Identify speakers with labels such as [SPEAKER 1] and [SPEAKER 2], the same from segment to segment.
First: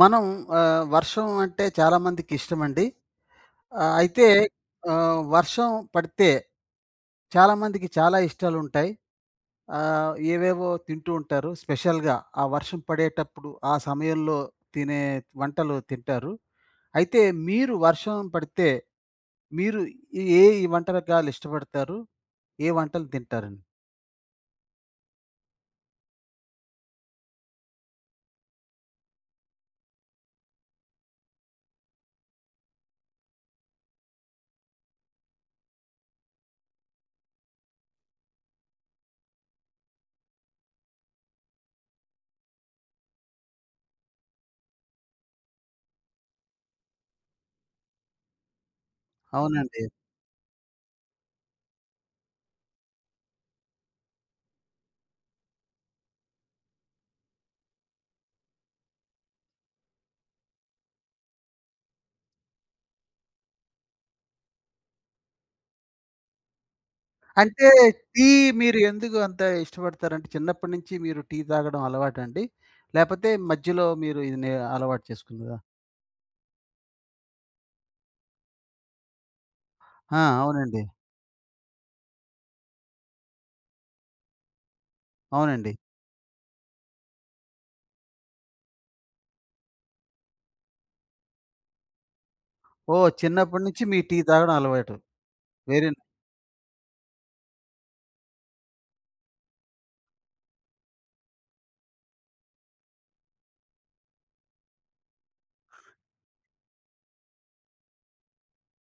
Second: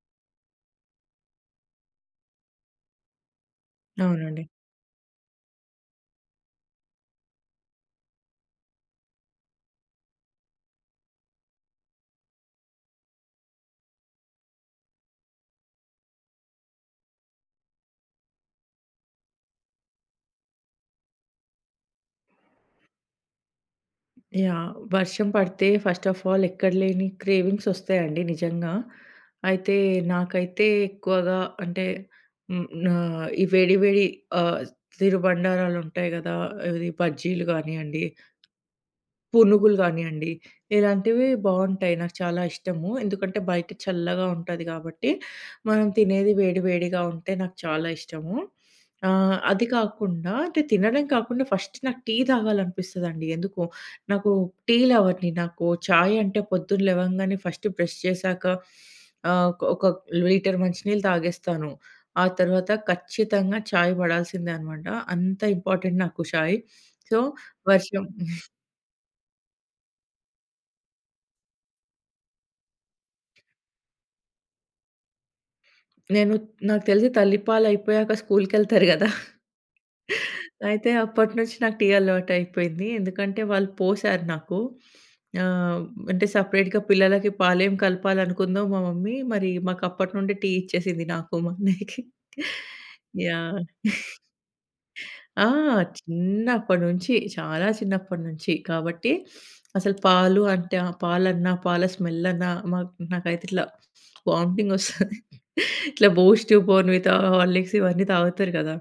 [SPEAKER 1] మనం వర్షం అంటే చాలామందికి ఇష్టమండి. అయితే
[SPEAKER 2] అవునండి.
[SPEAKER 1] వర్షం పడితే చాలామందికి చాలా ఇష్టాలుంటాయి. ఏవేవో తింటూ ఉంటారు. స్పెషల్‌గా ఆ వర్షం పడేటప్పుడు ఆ సమయంలో తినే వంటలు తింటారు. అయితే మీరు వర్షం పడితే మీరు ఈ వంటకాలు ఇష్టపడతారు? ఏ వంటలు తింటారండి?
[SPEAKER 2] యాహ్! వర్షం పడితే ఫస్ట్ ఆఫ్ ఆల్ ఎక్కడ లేని క్రేవింగ్స్ వస్తాయండి నిజంగా. అయితే నాకైతే ఎక్కువగా అంటే హ్మ్. నా ఈ వేడి వేడి ఆహ్, తినుబండారాలుంటాయి గదా! ఇది బజ్జీలు గానియండి పునుగులు గానియండి, ఇలాంటివి బావుంటాయి. నాకు చాలా ఇష్టము. ఎందుకంటే బయట చల్లగా ఉంటది గాబట్టి, మనం తినేది వేడి వేడిగా ఉంటే నాకు చాలా ఇష్టము. అది
[SPEAKER 1] అవునండి.
[SPEAKER 2] కాకుండా అంటే తినడం కాకుండా ఫస్ట్ నాకు టీ తాగాలనిపిస్తదండి. ఎందుకో నాకు టీ లవర్‌ని. నాకు చాయ్ అంటే పొద్దున లెవంగానే ఫస్ట్ బ్రష్ చేశాక ఒక ఒక లీటర్ మంచినీళ్ళు తాగేస్తాను. ఆ తర్వాత ఖచ్చితంగా చాయ్ పడాల్సిందే అనమాట. అంత ఇంపార్టెంట్ నాకు చాయ్. సో,
[SPEAKER 1] అంటే
[SPEAKER 2] వర్షం
[SPEAKER 1] టీ మీరు ఎందుకు అంత ఇష్టపడతారంటే, చిన్నప్పటి నుంచి మీరు టీ తాగడం అలవాటండి? లేపోతే మధ్యలో మీరు ఇది నే అలవాటు చేసుకున్నారా?
[SPEAKER 2] నేను నాకు తెలిసి తల్లిపాలయిపోయాక స్కూల్‌కెళ్తారు గదా!
[SPEAKER 1] ఆ, అవునండి.
[SPEAKER 2] అయితే అప్పటి నుంచి నాకు టీ అలవాటయిపోయింది. ఎందుకంటే వాళ్ళు పోశారు నాకు.
[SPEAKER 1] అవునండి.
[SPEAKER 2] ఆహ్, అంటే సెపరేట్‌గా పిల్లలకి పాలేం కలపాలనుకుందో మా మమ్మీ, మరి మాకప్పటి నుండి టీ ఇచ్చేసింది నాకు, మా అన్నయ్యకి.
[SPEAKER 1] ఓహ్, చిన్నప్పటి
[SPEAKER 2] యాహ్!
[SPEAKER 1] నుంచి మీ టీ తాగడం అలవాటు.
[SPEAKER 2] ఆ!
[SPEAKER 1] వెరీ న-
[SPEAKER 2] చిన్నప్పటి నుంచి, చాలా చిన్నప్పటి నుంచి. కాబట్టి, అసలు పాలు అంటే ఆ పాలన్నా, పాల స్మెల్లన్నా మాకు నాకైతే ఇట్లా వామిటింగ్ ఒస్తది. ఇట్లా బూస్ట్, బోర్న్‌విటా, హార్లిక్స్ ఇవన్నీ తాగుతారు కదా!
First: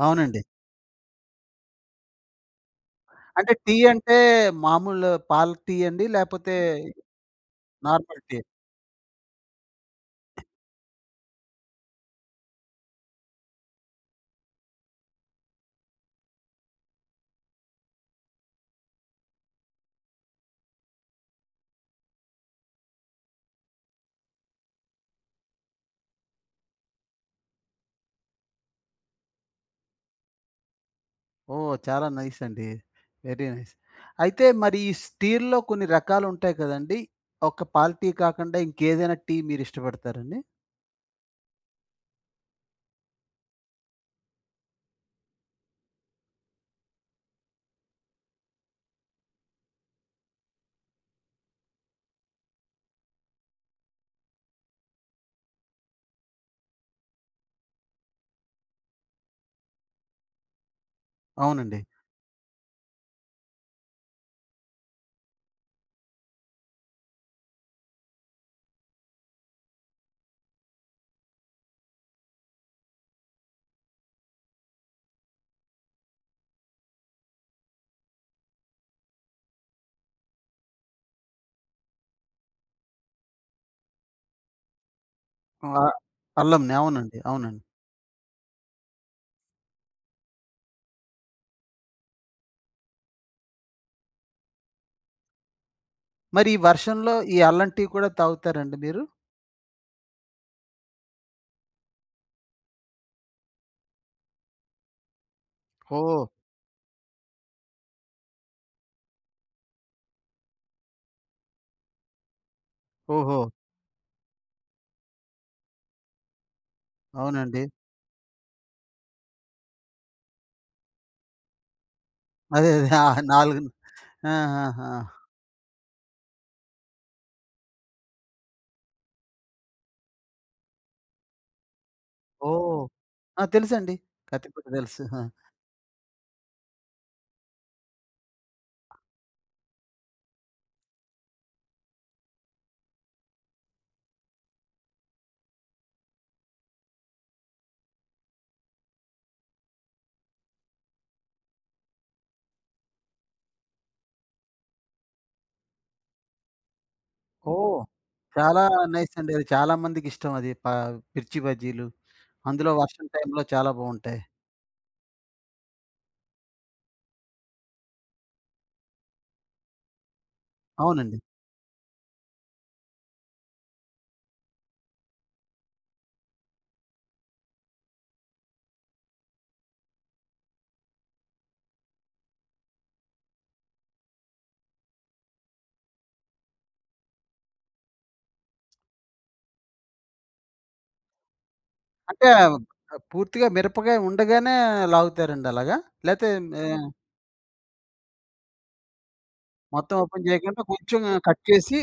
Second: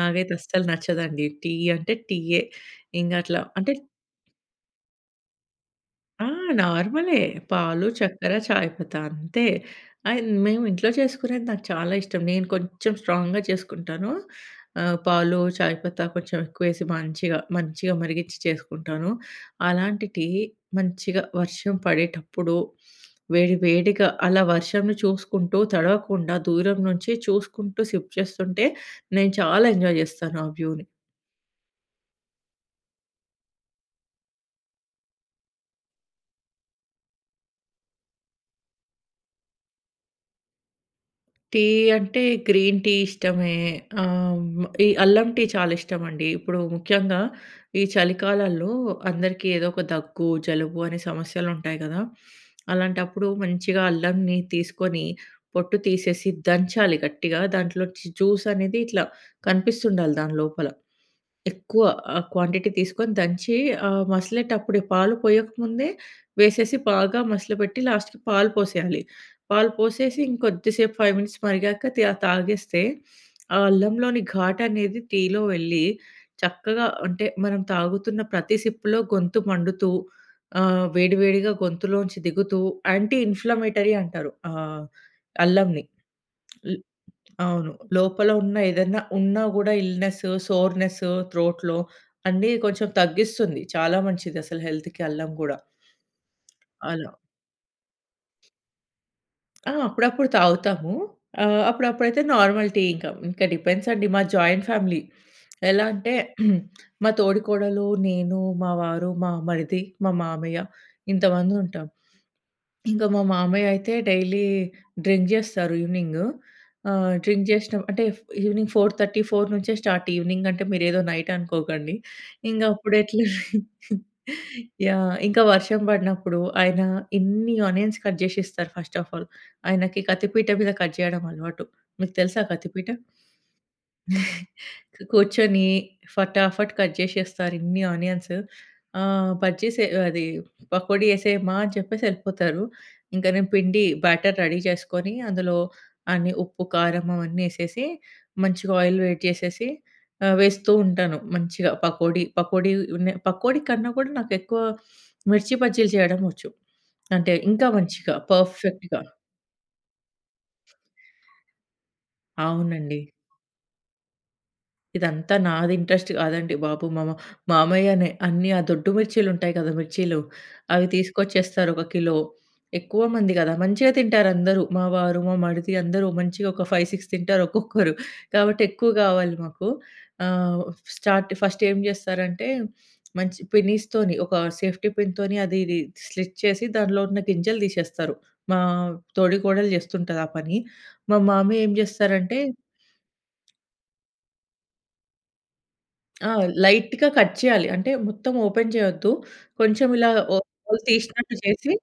[SPEAKER 2] నాకైతే
[SPEAKER 1] అవునండి.
[SPEAKER 2] అస్సలు నచ్చదండి. టీ అంటే టీయే. ఇంగట్లా
[SPEAKER 1] అంటే
[SPEAKER 2] అంటే
[SPEAKER 1] టీ అంటే మామూలు పాల టీ అండి?
[SPEAKER 2] ఆ!
[SPEAKER 1] లేపోతే
[SPEAKER 2] నార్మలే. పాలు,
[SPEAKER 1] నార్మల్
[SPEAKER 2] చక్కెర,
[SPEAKER 1] టీ?
[SPEAKER 2] చాయ్ పత్తా అంతే. అండ్ మేము ఇంట్లో చేసుకునేది నాకు చాలా ఇష్టం. నేను కొంచెం స్ట్రాంగ్‌గా చేసుకుంటాను. పాలు, చాయ్ పత్తా కొంచెం ఎక్కువేసి మంచిగా, మంచిగా మరిగిచ్చి చేసుకుంటాను. అలాంటి టీ మంచిగా వర్షం పడేటప్పుడు వేడి వేడిగా అలా వర్షంని చూసుకుంటూ, తడవకుండా దూరం నుంచి చూసుకుంటూ సిప్ చేస్తుంటే నేను చాలా ఎంజాయ్ చేస్తాను ఆ వ్యూని.
[SPEAKER 1] ఓహ్, చాలా నైస్ అండి. Very nice. అయితే మరి ఈ టీల్లో కొన్ని రకాలుంటాయి కదండీ! ఒక పాల టీ కాకుండా ఇంకేదైనా టీ మీరిష్టపడతారండి?
[SPEAKER 2] టీ అంటే గ్రీన్ టీ ఇష్టమే. ఈ అల్లం టీ చాలా ఇష్టమండి. ఇప్పుడు ముఖ్యంగా ఈ చలికాలాల్లో అందరికీ ఏదో ఒక దగ్గు, జలుబు అనే సమస్యలుంటాయి గదా! అలాంటప్పుడు మంచిగా అల్లంని తీసుకొని పొట్టు తీసేసి దంచాలి గట్టిగా. దాంట్లో జ్యూస్ అనేది ఇట్లా కనిపిస్తుండాలి దాని లోపల.
[SPEAKER 1] అవునండి.
[SPEAKER 2] ఎక్కువ క్వాంటిటీ తీసుకొని దంచి మసలేటప్పుడే పాలు పోయక ముందే వేసేసి బాగా మసలబెట్టి లాస్ట్‌కి పాలు పోసేయాలి. పాలు పోసేసి ఇంకొద్దిసేపు 5 మినిట్స్ మరిగాక తాగేస్తే, ఆ అల్లంలోని ఘాటనేది టీలో వెళ్ళి చక్కగా అంటే మనం తాగుతున్న ప్రతి సిప్‌లో గొంతు మండుతూ, వేడి వేడిగా గొంతులోంచి దిగుతూ యాంటీ ఇన్‌ఫ్లమేటరీ అంటారు.
[SPEAKER 1] ఆ,
[SPEAKER 2] అల్లంని.
[SPEAKER 1] అల్లంని.
[SPEAKER 2] ల్
[SPEAKER 1] అవునండి. అవునండి.
[SPEAKER 2] అవును. లోపల ఉన్న ఏదన్నా ఉన్నా గూడా ఇల్‌నెస్, సోర్‌నెస్ త్రోట్‌లో అన్నీ కొంచెం తగ్గిస్తుంది. చాలా మంచిదసలు హెల్త్‌కి అల్లం గూడా.
[SPEAKER 1] మరి ఈ
[SPEAKER 2] అలా.
[SPEAKER 1] వర్షంలో ఈ అల్లం టీ కూడా తాగుతారండి మీరు?
[SPEAKER 2] ఆ! అప్పుడప్పుడు తాగుతాము. అప్పుడప్పుడైతే నార్మల్ టీ ఇంకా. ఇంకా డిపెండ్స్ అండి. మా జాయింట్ ఫ్యామిలీ. ఎలా అంటే
[SPEAKER 1] ఓహ్!
[SPEAKER 2] మా తోడికోడలు, నేను, మా వారు, మా మరిది, మా మామయ్య ఇంతమందుంటాం. ఇంకా మా
[SPEAKER 1] ఓహో!
[SPEAKER 2] మామయ్య అయితే డైలీ డ్రింక్ జేస్తారు ఈవినింగ్. డ్రింక్
[SPEAKER 1] అవునండి.
[SPEAKER 2] జేసినం అంటే ఈవినింగ్ 4:30, 4 నుంచే స్టార్ట్. ఈవినింగ్ అంటే మీరేదో నైట్ అనుకోకండి. ఇంగ
[SPEAKER 1] అదే.
[SPEAKER 2] అప్పుడు
[SPEAKER 1] ఆ,
[SPEAKER 2] ఎట్లా
[SPEAKER 1] 4. ఆహాహా!
[SPEAKER 2] యాహ్! ఇంకా వర్షం బడినప్పుడు ఆయన ఇన్ని ఆనియన్స్ కట్ జేసి ఇస్తారు ఫస్ట్ ఆఫ్ ఆల్. ఆయనకి కత్తిపీట మీద కట్ జేయడం అలవాటు. మీకు తెలుసా
[SPEAKER 1] ఓహ్!
[SPEAKER 2] కత్తిపీట?
[SPEAKER 1] ఆ, తెలుసండి. కథిపూట తెలుసు. ఆ!
[SPEAKER 2] కూర్చొని ఫటాఫట్ కట్ జేసేస్తారు ఇన్ని ఆనియన్స్. బజ్జీసే అది పకోడీ యేసేయమ్మా అని చెప్పేసి యెళ్ళిపోతారు. ఇంక నేను పిండి బ్యాటర్ రెడీ చేసుకొని, అందులో అన్ని ఉప్పు, కారం అవన్నీ యేసేసి, మంచిగా ఆయిల్ వేడి చేసేసి వేస్తూ ఉంటాను మంచిగా పకోడీ. పకోడీ నే పకోడీ కన్నా కూడా నాకెక్కువ మిర్చి బజ్జీలు చేయడం వచ్చు. అంటే ఇంకా
[SPEAKER 1] ఓహ్,
[SPEAKER 2] మంచిగా
[SPEAKER 1] చాలా
[SPEAKER 2] పర్ఫెక్ట్‌గా.
[SPEAKER 1] నైస్ అండి. అది చాలా మందికి ఇష్టం అది. మిర్చి బజ్జీలు. అందులో
[SPEAKER 2] అవునండి.
[SPEAKER 1] వర్షం టైంలో చాలా బావుంటాయి.
[SPEAKER 2] ఇదంతా నాది ఇంట్రెస్ట్ కాదండి బాబు. మా మ మామయ్యనే అన్నీ ఆ దొడ్డు మిర్చీలుంటాయి కదా! మిర్చీలు. అవి
[SPEAKER 1] అవునండి.
[SPEAKER 2] తీసుకొచ్చేస్తారు ఒక కిలో. ఎక్కువ మంది కదా! మంచిగా తింటారందరూ. మా వారు, మా మరిది అందరూ మంచిగా ఒక 5, 6 తింటారు ఒక్కొక్కరు. కాబట్టి ఎక్కువ కావాలి మాకు. ఆహ్, స్టార్ట్ ఫస్ట్ ఏం చేస్తారంటే మంచి పినీస్‌తోని ఒక సేఫ్టీ పిన్‌తోని అది ఇది స్లిట్ చేసి దానిలో ఉన్న గింజలు తీసేస్తారు. మా తోడికోడలు చేస్తుంటది ఆ పని. మా మామయ్య ఏం
[SPEAKER 1] అంటే
[SPEAKER 2] చేస్తారంటే
[SPEAKER 1] పూర్తిగా మిరపకాయ ఉండగానే లాగుతారండి అలాగా? లేతే
[SPEAKER 2] ఆ!
[SPEAKER 1] ఆహ్,
[SPEAKER 2] లైట్‌గా కట్ చేయాలి. అంటే మొత్తం ఓపెన్ చేయొద్దు. కొంచెం
[SPEAKER 1] మొత్తం
[SPEAKER 2] ఇలా
[SPEAKER 1] ఓపెన్
[SPEAKER 2] ఓ
[SPEAKER 1] చేయకుండా
[SPEAKER 2] హోల్
[SPEAKER 1] కొంచెం
[SPEAKER 2] తీసినట్టు
[SPEAKER 1] కట్
[SPEAKER 2] చేసి
[SPEAKER 1] చేసి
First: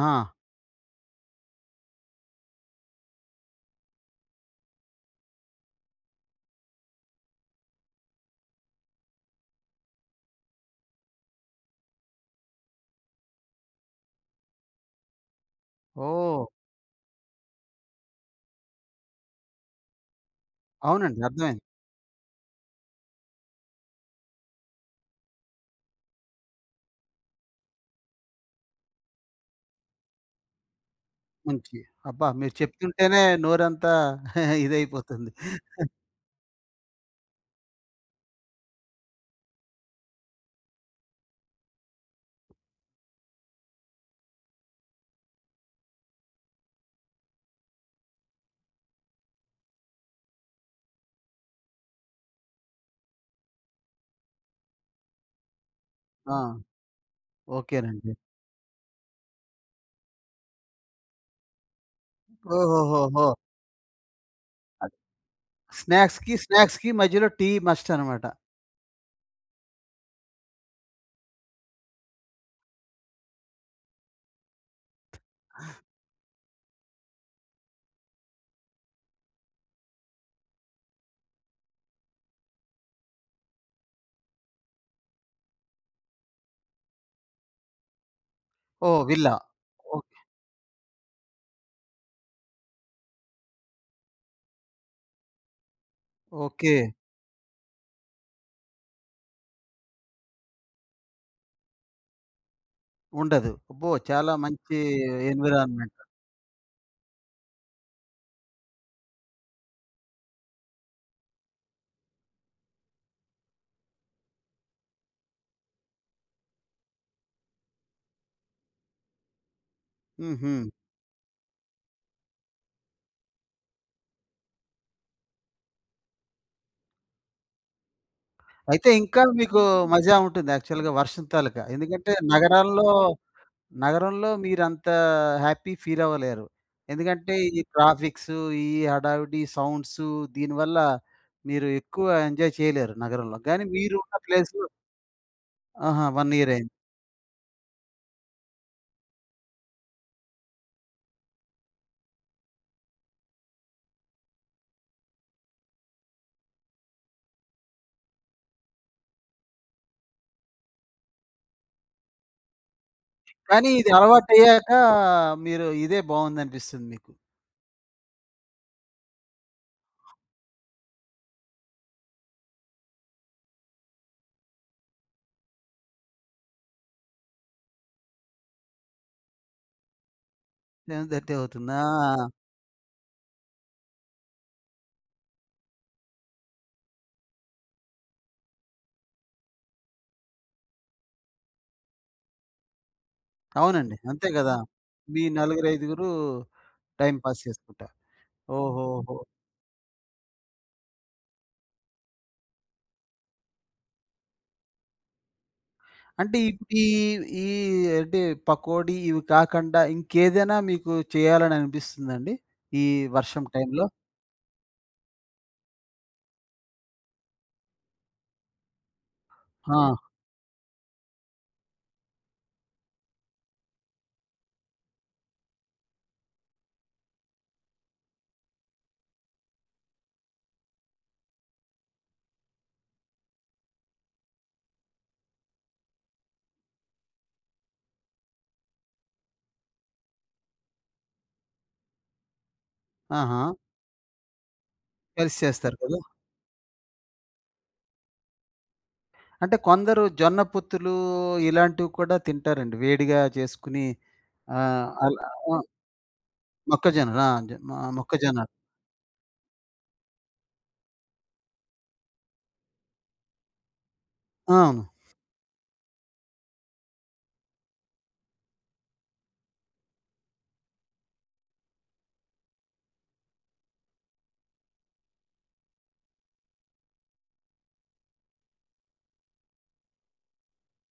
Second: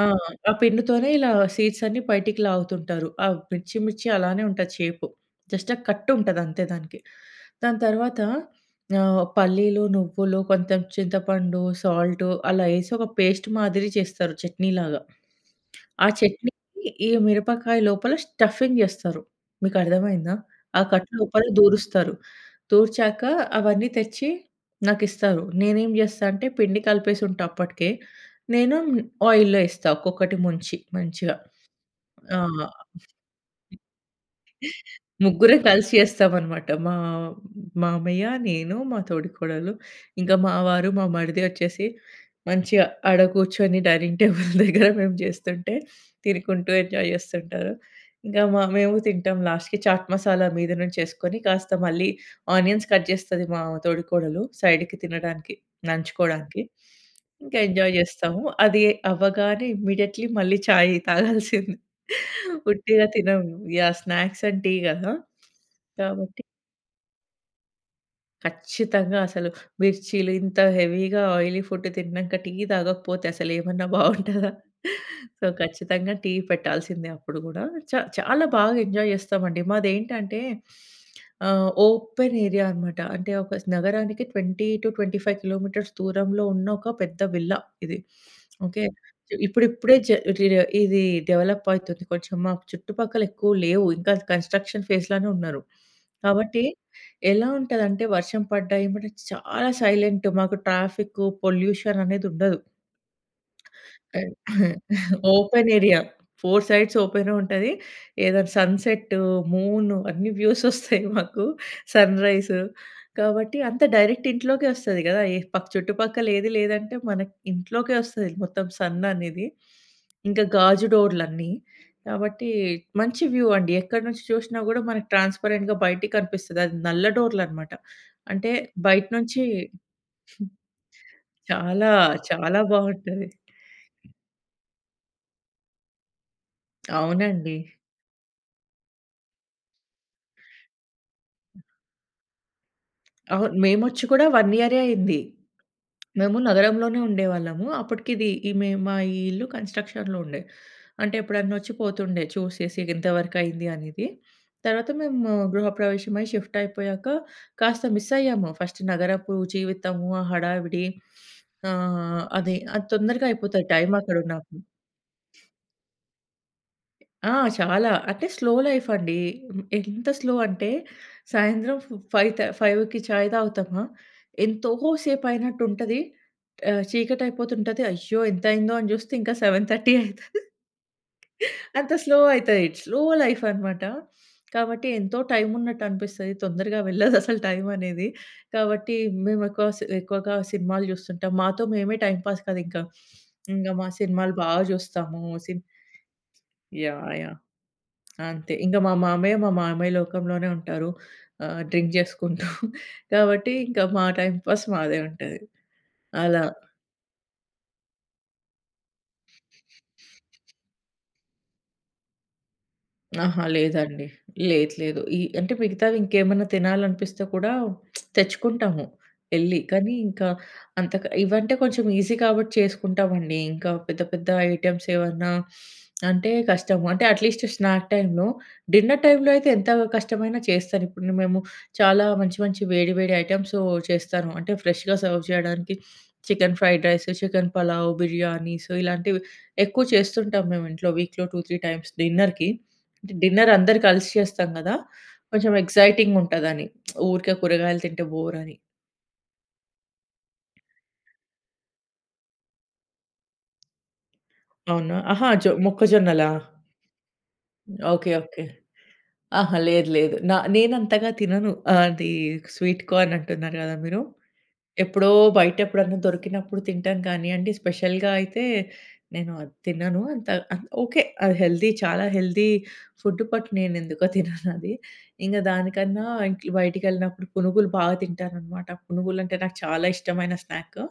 [SPEAKER 2] ఆ! ఆ పిండితోనే ఇలా సీడ్స్ అన్నీ బయటికి లాగుతుంటారు. ఆ మిర్చి మిర్చి అలానే ఉంటది షేపు. జస్ట్ ఆ కట్ ఉంటది అంతే దానికి. దాని తర్వాత పల్లీలు, నువ్వులు, కొంచెం చింతపండు, సాల్టు అలా ఏసి ఒక పేస్ట్ మాదిరి చేస్తారు చట్నీలాగా. ఆ
[SPEAKER 1] ఓహ్!
[SPEAKER 2] చట్నీకి ఈ మిరపకాయ లోపల స్టఫింగ్ జేస్తారు. మీకర్థమైందా? ఆ కట్
[SPEAKER 1] అవునండి.
[SPEAKER 2] లోపల
[SPEAKER 1] అర్థమైంది.
[SPEAKER 2] దూరుస్తారు. దూర్చాక అవన్నీ తెచ్చి నాకిస్తారు. నేనేం జేస్తా అంటే పిండి కలిపేసుంటా అప్పటికే. నేను ఆయిల్‌లో ఏస్తా ఒక్కొక్కటి ముంచి మంచిగా.
[SPEAKER 1] మంచి అబ్బా! మీరు
[SPEAKER 2] ఆ!
[SPEAKER 1] చెప్తుంటేనే నోరంతా ఇదైపోతుంది.
[SPEAKER 2] ముగ్గురం కలిసి చేస్తామనమాట. మా మామయ్య, నేను, మా తోడికోడలు, ఇంకా మా వారు, మా మరిది వచ్చేసి మంచిగా ఆడ కూర్చొని డైనింగ్ టేబుల్ దగ్గర మేము చేస్తుంటే తినుకుంటూ ఎంజాయ్ చేస్తుంటారు. ఇంకా మా మేము తింటాం. లాస్ట్‌కి చాట్ మసాలా మీద నుంచేసుకొని కాస్త మళ్ళీ ఆనియన్స్ కట్ చేస్తది మా తోడికోడలు సైడ్‌కి తినడానికి,
[SPEAKER 1] ఆ!
[SPEAKER 2] నంచుకోవడానికి. ఇంకా ఎంజాయ్
[SPEAKER 1] ఓకేనండి.
[SPEAKER 2] చేస్తాము. అది అవ్వగానే ఇమ్మీడియేట్‌లీ మళ్ళీ చాయ్ తాగాల్సిందే. ఉట్టిగా
[SPEAKER 1] ఓహోహోహో!
[SPEAKER 2] తినము. యాహ్! స్నాక్స్ అంటే
[SPEAKER 1] అది
[SPEAKER 2] కదా!
[SPEAKER 1] స్నాక్స్‌కి,
[SPEAKER 2] కాబట్టి
[SPEAKER 1] స్నాక్స్‌కి మధ్యలో టీ మస్ట్ అనమాట.
[SPEAKER 2] ఖచ్చితంగా. అసలు మిర్చీలు ఇంత హెవీగా ఆయిలీ ఫుడ్ తిన్నాక టీ తాగకపోతే అసలేమన్నా బావుంటదా? సో, ఖచ్చితంగా టీ పెట్టాల్సిందే అప్పుడు గూడా. చాలా బాగా ఎంజాయ్ జేస్తామండి. మాదేంటంటే ఓపెన్ ఏరియా అనమాట. అంటే ఒక నగరానికి 20-25 కిలోమీటర్స్ దూరంలో ఉన్న ఒక పెద్ద విల్లా ఇది. ఓకే.
[SPEAKER 1] ఓహ్, విల్లా.
[SPEAKER 2] ఇప్పుడిప్పుడే జ
[SPEAKER 1] ఓకే.
[SPEAKER 2] రి ఇది డెవలప్ అవుతుంది. కొంచెం మాకు చుట్టుపక్కల ఎక్కువ లేవు. ఇంకా కన్‌స్ట్రక్షన్ ఫేజ్‌లోనే ఉన్నారు. కాబట్టి
[SPEAKER 1] ఓకే.
[SPEAKER 2] ఎలా ఉంటదంటే వర్షం పడ్డా ఏమంటే చాలా సైలెంట్. మాకు ట్రాఫిక్కు, పొల్యూషన్ అనేదుండదు.
[SPEAKER 1] ఉండదు. అబ్బో, చాలా
[SPEAKER 2] హ్మ్.
[SPEAKER 1] మంచి
[SPEAKER 2] ఓపెన్
[SPEAKER 1] ఎన్విరాన్మెంట్.
[SPEAKER 2] ఏరియా. 4 సైడ్స్ ఓపెనే ఉంటది. ఏదైనా సన్‌సెట్, మూన్ అన్ని వ్యూస్ ఒస్తాయి మాకు. సన్‌రైజ్. కాబట్టి అంతా డైరెక్ట్ ఇంట్లోకే ఒస్తది గదా! ఏ పక్ చుట్టుపక్కల ఏది లేదంటే మనకి ఇంట్లోకే ఒస్తది మొత్తం సన్ అనేది. ఇంకా
[SPEAKER 1] హుహు.
[SPEAKER 2] గాజు డోర్‌లన్నీ. కాబట్టి మంచి వ్యూ అండి. ఎక్కడి నుంచి చూసినా గూడా మనకి ట్రాన్స్‌పరెంట్‌గా బయటికి కనిపిస్తది. అది నల్ల డోర్‌లనమాట. అంటే
[SPEAKER 1] అయితే
[SPEAKER 2] బయట
[SPEAKER 1] ఇంకా
[SPEAKER 2] నుంచి
[SPEAKER 1] మీకు మజా ఉంటుంది యాక్చువల్‌గా వర్షం తాలూకా.
[SPEAKER 2] చాలా
[SPEAKER 1] ఎందుకంటే
[SPEAKER 2] చాలా
[SPEAKER 1] నగరాల్లో
[SPEAKER 2] బావుంటది.
[SPEAKER 1] నగరంలో మీరంత హ్యాపీ ఫీల్ అవ్వలేరు. ఎందుకంటే
[SPEAKER 2] అవునండి.
[SPEAKER 1] ఈ ట్రాఫిక్సు, ఈ హడావిడి సౌండ్సు దీనివల్ల మీరు ఎక్కువ ఎంజాయ్ చేయలేరు నగరంలో.
[SPEAKER 2] అవును.
[SPEAKER 1] కానీ
[SPEAKER 2] మేమొచ్చి
[SPEAKER 1] మీరున్న
[SPEAKER 2] కూడా 1
[SPEAKER 1] ప్లేస్‌లో
[SPEAKER 2] ఇయరే అయింది.
[SPEAKER 1] ఆహా, 1
[SPEAKER 2] మేము
[SPEAKER 1] ఇయర్ అయింది.
[SPEAKER 2] నగరంలోనే ఉండేవాళ్ళము. అప్పటికిది ఈ మే మా ఈ ఇల్లు కన్‌స్ట్రక్షన్‌లో ఉండే. అంటే ఎప్పుడన్నొచ్చి పోతుండే చూసేసి ఇంతవరకయింది అనేది. తర్వాత మేము గృహప్రవేశమై షిఫ్ట్ అయిపోయాక కాస్త మిస్ అయ్యాము. ఫస్ట్ నగరపు జీవితము, ఆ హడావిడి అది అది తొందరగా అయిపోతది
[SPEAKER 1] కానీ ఇది
[SPEAKER 2] టైం అక్కడున్నప్పుడు.
[SPEAKER 1] అలవాటయ్యాక మీరు ఇదే బావుందనిపిస్తుంది మీకు.
[SPEAKER 2] ఆ! చాలా. అంటే స్లో లైఫ్ అండి. హ్మ్. ఎంత స్లో అంటే సాయంత్రం ఫ్ ఫైవ్ థ 5కి చాయ్ తాగుతామా, ఎంతో సేపయినట్టుంటది. చీకటయిపోతుంటది. అయ్యో! ఎంతయిందో అని చూస్తే ఇంకా 7:30 అయితది.
[SPEAKER 1] సెవెన్ థర్టీ అవుతుందా?
[SPEAKER 2] అంత స్లో అయితది. స్లో లైఫ్ అనమాట. కాబట్టి ఎంతో టైమున్నట్టనిపిస్తది. తొందరగా వెళ్ళదసలు టైమనేది. కాబట్టి మేము ఎక్కువగా సినిమాలు చూస్తుంటాం. మాతో మేమే టైమ్ పాస్ కాదింకా. ఇంగ మా
[SPEAKER 1] అవునండి. అంతే
[SPEAKER 2] సినిమాలు
[SPEAKER 1] గదా!
[SPEAKER 2] బాగా చూస్తాము.
[SPEAKER 1] మీ నలుగురు, ఐదుగురు
[SPEAKER 2] యాహ్!
[SPEAKER 1] Time
[SPEAKER 2] yeah!
[SPEAKER 1] పాస్ చేసుకుంటారు.
[SPEAKER 2] అంతే.
[SPEAKER 1] ఓహోహో!
[SPEAKER 2] మా మామయ్య లోకంలోనే ఉంటారు. డ్రింక్ జేసుకుంటూ. కాబట్టి, ఇంక మా టైమ్ పాస్ మాదే ఉంటది.
[SPEAKER 1] అంటే
[SPEAKER 2] అలా.
[SPEAKER 1] ఇప్పుడు ఈ ఈ అంటే పకోడీ ఇవి కాకుండా ఇంకేదైనా మీకు చేయాలని అనిపిస్తుందండి? ఈ వర్షం
[SPEAKER 2] ఆహా!
[SPEAKER 1] టైంలో?
[SPEAKER 2] లేదండి. లేదు. లేదు. ఈ అంటే మిగతావి ఇంకేమన్నా తినాలనిపిస్తే కూడా తెచ్చుకుంటాము ఎళ్లి.
[SPEAKER 1] ఆ!
[SPEAKER 2] కానీ ఇంకా అంతగా ఇవంటే కొంచెం ఈజీ కాబట్టి చేసుకుంటామండి. ఇంకా పెద్ద పెద్ద ఐటెమ్స్ ఏమన్నా అంటే కష్టము. అంటే అట్‌లీస్ట్ స్నాక్ టైమ్‌లో, డిన్నర్ టైమ్‌లో అయితే ఎంత కష్టమైనా చేస్తాను. ఇప్పుడు మేము చాలా మంచి మంచి వేడి వేడి ఐటెమ్స్ చేస్తాను. అంటే ఫ్రెష్‌గా సర్వ్ చేయడానికి chicken fried rice, chicken pulao, biryanis ఇలాంటివి ఎక్కువ చేస్తుంటాం మేము ఇంట్లో వీక్‌లో 2, 3 టైమ్స్ డిన్నర్‌కి.
[SPEAKER 1] ఆహా!
[SPEAKER 2] డిన్నర్ అందరు కలిసి చేస్తాం గదా!
[SPEAKER 1] కలిసి
[SPEAKER 2] కొంచెం
[SPEAKER 1] చేస్తారు కదా!
[SPEAKER 2] ఎక్సైటింగుంటదని. ఊరికే కూరగాయలు తింటే బోరని.
[SPEAKER 1] అంటే కొందరు జొన్న పొత్తులు ఇలాంటివి కూడా తింటారండి. వేడిగా చేసుకొని
[SPEAKER 2] అవునా?
[SPEAKER 1] అలా
[SPEAKER 2] అహా!
[SPEAKER 1] ఆ,
[SPEAKER 2] మొక్కజొన్నలా?
[SPEAKER 1] మొక్కజొన్నలు. ఆ! జ మ
[SPEAKER 2] ఓకే.
[SPEAKER 1] మొక్కజొన్న.
[SPEAKER 2] ఓకే. ఆహా! లేదు. లేదు. నేనంతగా తినను. అది స్వీట్ కార్న్ అంటున్నారు గదా మీరు.
[SPEAKER 1] అవును.
[SPEAKER 2] ఎప్పుడో బయట ఎప్పుడన్నా దొరికినప్పుడు తింటాం కానీయండి. స్పెషల్‌గా అయితే నేను అది తినను. అంత అంత్ ఓకే. అది హెల్తీ చాలా హెల్తీ ఫుడ్ బట్ నేనెందుకో తిననది. ఇంక దానికన్నా ఇంట్ల బయటికెళ్ళినప్పుడు పునుగులు బాగా తింటాననమాట. పునుగులంటే నాకు చాలా ఇష్టమైన స్నాక్.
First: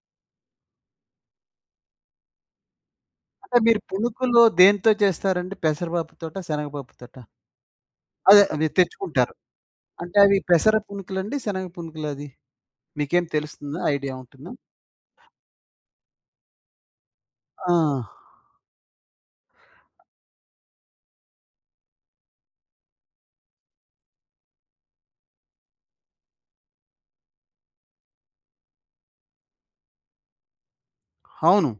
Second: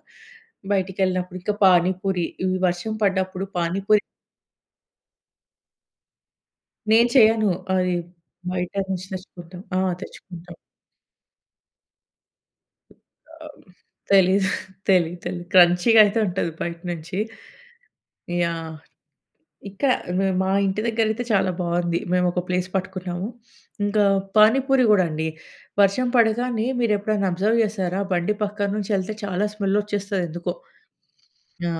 [SPEAKER 2] బయటికెళ్ళినప్పుడు ఇంకా పానీపూరి. ఇవి వర్షం పడ్డప్పుడు
[SPEAKER 1] అంటే మీరు
[SPEAKER 2] పానీపూరి
[SPEAKER 1] పుణుకులు దేనితో చేస్తారండి? పెసరపప్పుతోటా?
[SPEAKER 2] నేను
[SPEAKER 1] శనగపప్పుతోటా?
[SPEAKER 2] చేయను. అది
[SPEAKER 1] అదే మీరు
[SPEAKER 2] బయట నుంచి
[SPEAKER 1] తెచ్చుకుంటారు.
[SPEAKER 2] తెచ్చుకుంటాం. ఆ!
[SPEAKER 1] అంటే అవి
[SPEAKER 2] తెచ్చుకుంటాం.
[SPEAKER 1] పెసర పుణుకులండి? శనగ పుణుకులా అది? మీకేం
[SPEAKER 2] ఆహ్,
[SPEAKER 1] తెలుస్తుందా? ఐడియా
[SPEAKER 2] తెలీదు.
[SPEAKER 1] ఉంటుందా?
[SPEAKER 2] తెలీదు. తెలీదు. క్రంచీగా అయితే ఉంటది బయట నుంచి.
[SPEAKER 1] ఆ!
[SPEAKER 2] యాహ్! ఇక్కడ మా ఇంటి దగ్గరైతే చాలా బావుంది. మేమొక ప్లేస్ పట్టుకున్నాము. ఇంకా పానీపూరి గూడా అండి. వర్షం పడగానే మీరెప్పుడైనా అబ్జర్వ్ చేశారా? బండి పక్కన నుంచెళ్తే చాలా స్మెల్లొచ్చేస్తదెందుకో.
[SPEAKER 1] అవును.
[SPEAKER 2] ఆ!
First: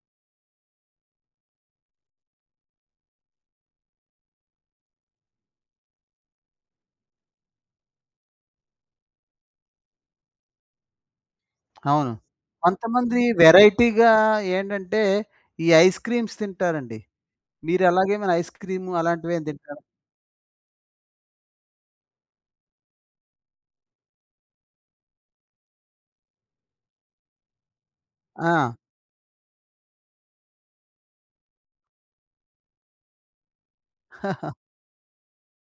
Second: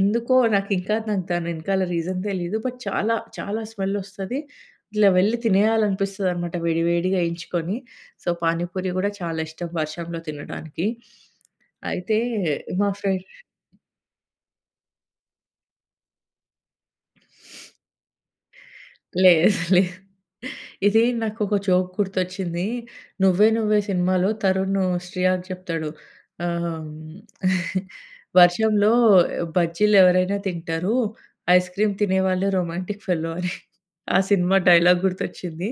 [SPEAKER 2] ఎందుకో నాకింకా నాకు దాని వెనకాల రీజన్ తెలీదు. బట్ చాలా, చాలా స్మెల్లొస్తది. ఇట్లా వెళ్ళి తినేయాలనిపిస్తదనమాట వేడి వేడిగా ఏయించుకొని. సో, పానీపూరి గూడా చాలా ఇష్టం వర్షంలో తినడానికి.
[SPEAKER 1] అవును.
[SPEAKER 2] అయితే మా ఫ్రె
[SPEAKER 1] కొంతమంది వెరైటీగా ఏంటంటే, ఈ ఐస్ క్రీమ్స్ తింటారండి. మీరలాగేమైనా ఐస్ క్రీము అలాంటివేం
[SPEAKER 2] లేదు.
[SPEAKER 1] తింటారా?
[SPEAKER 2] లేదు. ఇది నాకొక జోక్ గుర్తొచ్చింది. 'నువ్వే నువ్వే' సినిమాలో తరుణ్, శ్రీయాక్ చెప్తాడు. ఆహ్,
[SPEAKER 1] ఆ!
[SPEAKER 2] వర్షంలో బజ్జీలు ఎవరైనా తింటారు. ఐస్ క్రీమ్ తినేవాళ్ళే రొమాంటిక్ ఫెలో అని. ఆ సినిమా డైలాగ్ గుర్తొచ్చింది.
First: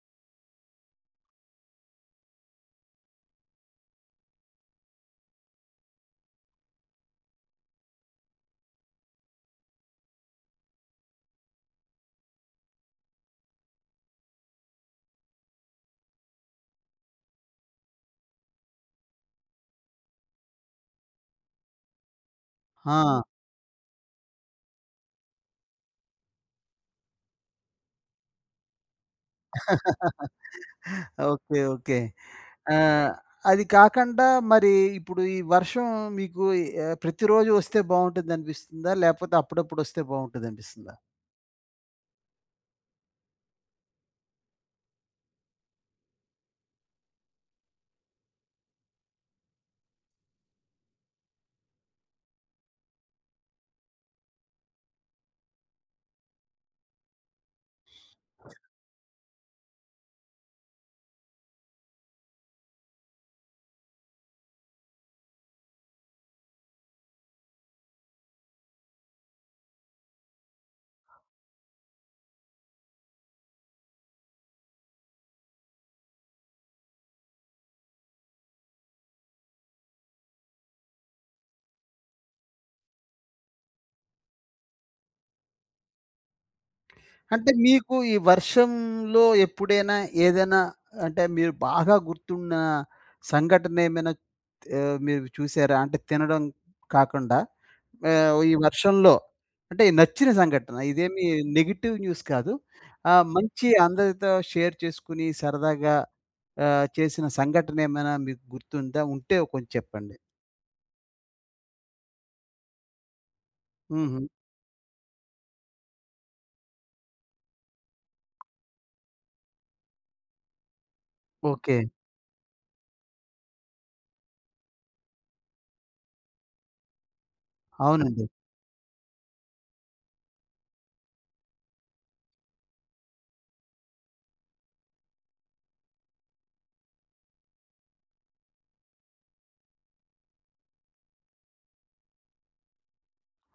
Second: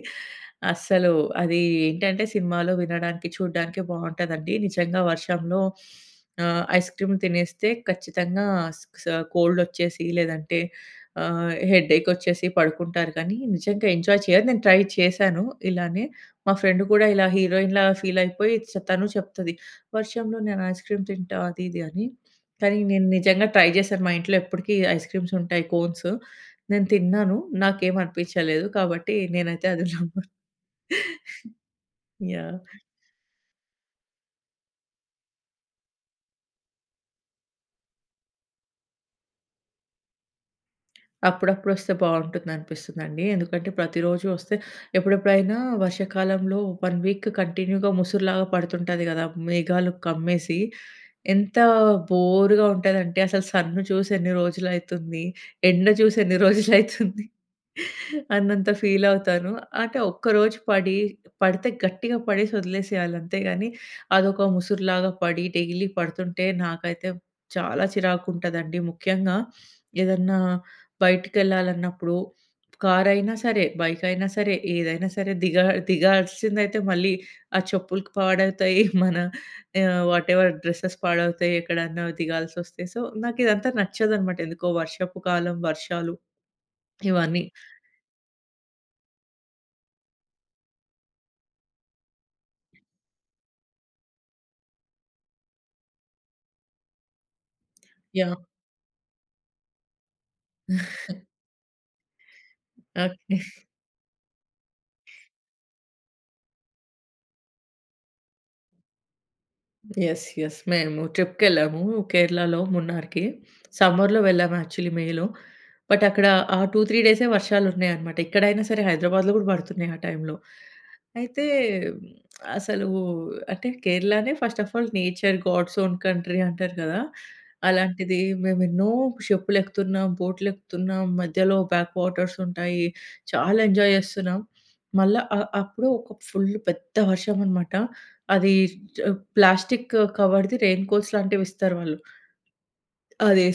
[SPEAKER 2] అస్సలు అది ఏంటంటే సినిమాలో వినడానికి, చూడడానికి బావుంటదండి. నిజంగా వర్షంలో ఐస్ క్రీమ్ తినేస్తే ఖచ్చితంగా స్ స్ కోల్డొచ్చేసి లేదంటే హెడ్‌ఏకొచ్చేసి పడుకుంటారు కానీ, నిజంగా ఎంజాయ్ చేయరు. నేను ట్రై చేశాను ఇలానే. మా ఫ్రెండ్ కూడా ఇలా హీరోయిన్‌లా ఫీలయిపోయి తను చెప్తది, "వర్షంలో నేను ఐస్ క్రీమ్ తింటా" అది ఇది అని. కానీ
[SPEAKER 1] ఆ!
[SPEAKER 2] నేను నిజంగా ట్రై చేశాను. మా ఇంట్లో ఎప్పటికీ ఐస్ క్రీమ్స్ ఉంటాయి కోన్స్. నేను తిన్నాను. నాకేం అనిపించలేదు. కాబట్టి నేనైతే అది నమ్మను.
[SPEAKER 1] ఓకే. ఓకే.
[SPEAKER 2] యాహ్!
[SPEAKER 1] ఆహ్, అది కాకుండా మరి ఇప్పుడు ఈ వర్షం మీకు ప్రతిరోజు వస్తే బావుంటుందనిపిస్తుందా? లేపోతే అప్పుడప్పుడొస్తే బావుంటదనిపిస్తుందా?
[SPEAKER 2] అప్పుడప్పుడొస్తే బావుంటుందనిపిస్తుందండి. ఎందుకంటే ప్రతిరోజు వస్తే ఎప్పుడెప్పుడైనా వర్షాకాలంలో 1 వీక్ కంటిన్యూగా ముసురులాగా పడుతుంటది గదా! మేఘాలు కమ్మేసి ఎంత బోరుగా ఉంటదంటే అసలు సన్ను చూసి ఎన్ని రోజులైతుంది? ఎండ చూసి ఎన్ని రోజులైతుంది? అన్నంత ఫీలవుతాను. అంటే ఒక్కరోజు పడి పడితే గట్టిగా పడేసి వదిలేసేయాలి అంతే గాని అదొక ముసురులాగా పడి డైలీ పడుతుంటే నాకైతే చాలా చిరాకుంటదండి. ముఖ్యంగా ఏదన్నా బయటికెళ్ళాలన్నప్పుడు కారైనా సరే, బైకయినా సరే, ఏదైనా సరే దిగా దిగాల్సిందైతే మళ్ళీ ఆ చెప్పులుకి పాడవుతాయి. మన ఆహ్, వాటెవర్ డ్రెసెస్ పాడవుతాయి ఎక్కడన్నా దిగాల్సొస్తే. సో, నాకిదంతా నచ్చదనమాట. ఎందుకో వర్షపు కాలం, వర్షాలు ఇవన్నీ.
[SPEAKER 1] అంటే మీకు ఈ వర్షంలో ఎప్పుడైనా ఏదైనా అంటే మీరు బాగా గుర్తున్న సంఘటనేమైనా మీరు చూసారా? అంటే తినడం కాకుండా
[SPEAKER 2] యాహ్!
[SPEAKER 1] ఈ వర్షంలో అంటే నచ్చిన సంఘటన. ఇదేమి నెగెటివ్ న్యూస్ కాదు.
[SPEAKER 2] ఓకే.
[SPEAKER 1] మంచి అందరితో షేర్ చేసుకుని సరదాగా చేసిన సంఘటన ఏమైనా మీకు గుర్తుందా? ఉంటే కొంచెం చెప్పండి.
[SPEAKER 2] యెస్. యెస్. మేము ట్రిప్‌కెళ్ళాము. కేరళలో మున్నార్‌కి.
[SPEAKER 1] హుహు.
[SPEAKER 2] సమ్మర్‌లో వెళ్ళాము యాక్చువల్లీ మేలో. బట్ అక్కడ ఆ 2, 3 డేసే వర్షాలున్నాయనమాట. ఇక్కడైనా సరే హైదరాబాద్‌లో గూడా పడుతున్నాయి ఆ టైంలో. అయితే
[SPEAKER 1] ఓకే.
[SPEAKER 2] మ్, అసలు అంటే కేరళనే first of all nature God's own country అంటారు గదా! అలాంటిది
[SPEAKER 1] అవునండి.
[SPEAKER 2] మేమెన్నో షిప్పులెక్కుతున్నాం, బోట్‌లెక్కుతున్నాం, మధ్యలో బ్యాక్ వాటర్స్ ఉంటాయి. చాలా ఎంజాయ్ జేస్తున్నాం. మళ్ళా అప్పుడు ఒక ఫుల్ పెద్ద వర్షమనమాట. అది ప్లాస్టిక్ కవర్‌ది రెయిన్ కోట్స్ లాంటివిస్తారు వాళ్ళు.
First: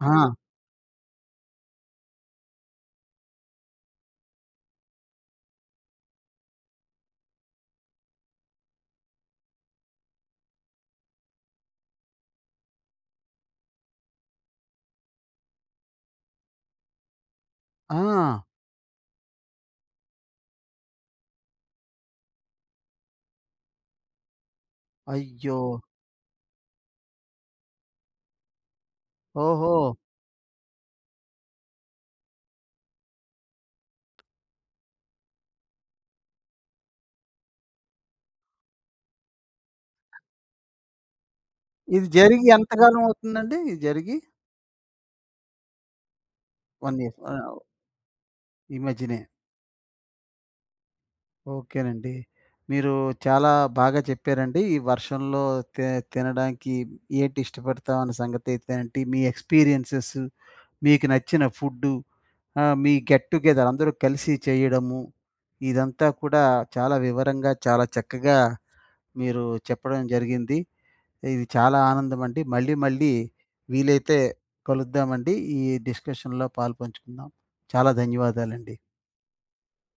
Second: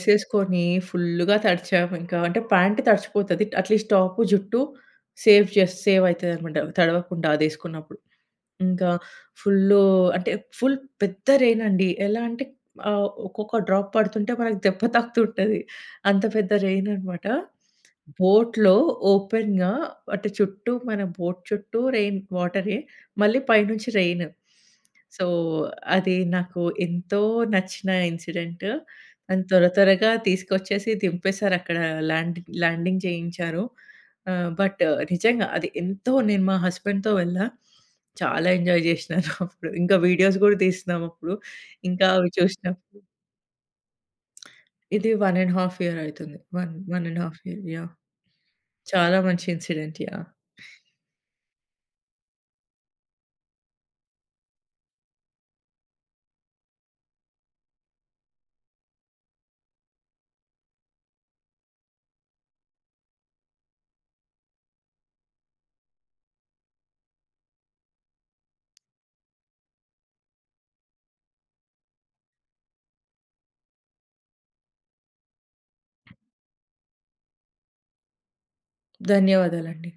[SPEAKER 1] ఆ!
[SPEAKER 2] ఫుల్‌గా తడిచామింకా. అంటే ప్యాంట్ తడిచిపోతది. అట్‌లీస్ట్ టాప్, జుట్టు సేవ్ అయితదనమాట తడవకుండా అదేసుకున్నప్పుడు. ఇంకా ఫుల్లు అంటే ఫుల్ పెద్ద రెయిన్ అండి. ఎలా అంటే ఒక్కొక్క డ్రాప్ పడుతుంటే మనకు దెబ్బ తాకుతుంటది. అంత పెద్ద రెయిన్ అనమాట.
[SPEAKER 1] ఆ!
[SPEAKER 2] బోట్‌లో ఓపెన్‌గా అంటే చుట్టూ మన బోట్ చుట్టూ రెయిన్ వాటరే. మళ్ళీ పైనుంచి రెయిన్. సో,
[SPEAKER 1] అయ్యో!
[SPEAKER 2] అది నాకు ఎంతో నచ్చిన ఇన్సిడెంట్. అండ్
[SPEAKER 1] ఓహో!
[SPEAKER 2] త్వరగా తీసుకొచ్చేసి దింపేశారక్కడ ల్యాండింగ్ చేయించారు. బట్ నిజంగా అది ఎంతో నేను మా హస్బెండ్‌తో వెళ్ళా. చాలా ఎంజాయ్ జేసినాను అప్పుడు. ఇంకా వీడియోస్ గూడా తీస్తున్నాం అప్పుడు. ఇంకా
[SPEAKER 1] ఇది
[SPEAKER 2] అవి
[SPEAKER 1] జరిగి
[SPEAKER 2] చూసినప్పుడు.
[SPEAKER 1] ఎంతకాలం అవుతుందండి? ఇది జరిగి?
[SPEAKER 2] ఇది 1 ½ ఇయర్ అయితుంది. 1,
[SPEAKER 1] 1 ఇయర్.
[SPEAKER 2] 1
[SPEAKER 1] ఆ,
[SPEAKER 2] ½ ఇయర్ యాహ్!
[SPEAKER 1] ఈ
[SPEAKER 2] చాలా
[SPEAKER 1] మధ్యనే.
[SPEAKER 2] మంచి ఇన్సిడెంట్ యాహ్!
[SPEAKER 1] ఓకేనండి. మీరు చాలా బాగా చెప్పారండి. ఈ వర్షంలో తి తినడానికి ఏంటి ఇష్టపడతాం అన్న సంగతి అయితేనేంటి, మీ ఎక్స్‌పీరియన్సెస్, మీకు నచ్చిన ఫుడ్డు, మీ గెట్ టుగెదర్ అందరూ కలిసి చేయడము, ఇదంతా కూడా చాలా వివరంగా, చాలా చక్కగా మీరు చెప్పడం జరిగింది. ఇది చాలా ఆనందమండి. మళ్ళీ, మళ్ళీ వీలైతే కలుద్దామండి. ఈ డిస్కషన్‌లో పాలుపంచుకుందాం. చాలా ధన్యవాదాలండి.
[SPEAKER 2] ధన్యవాదాలండి.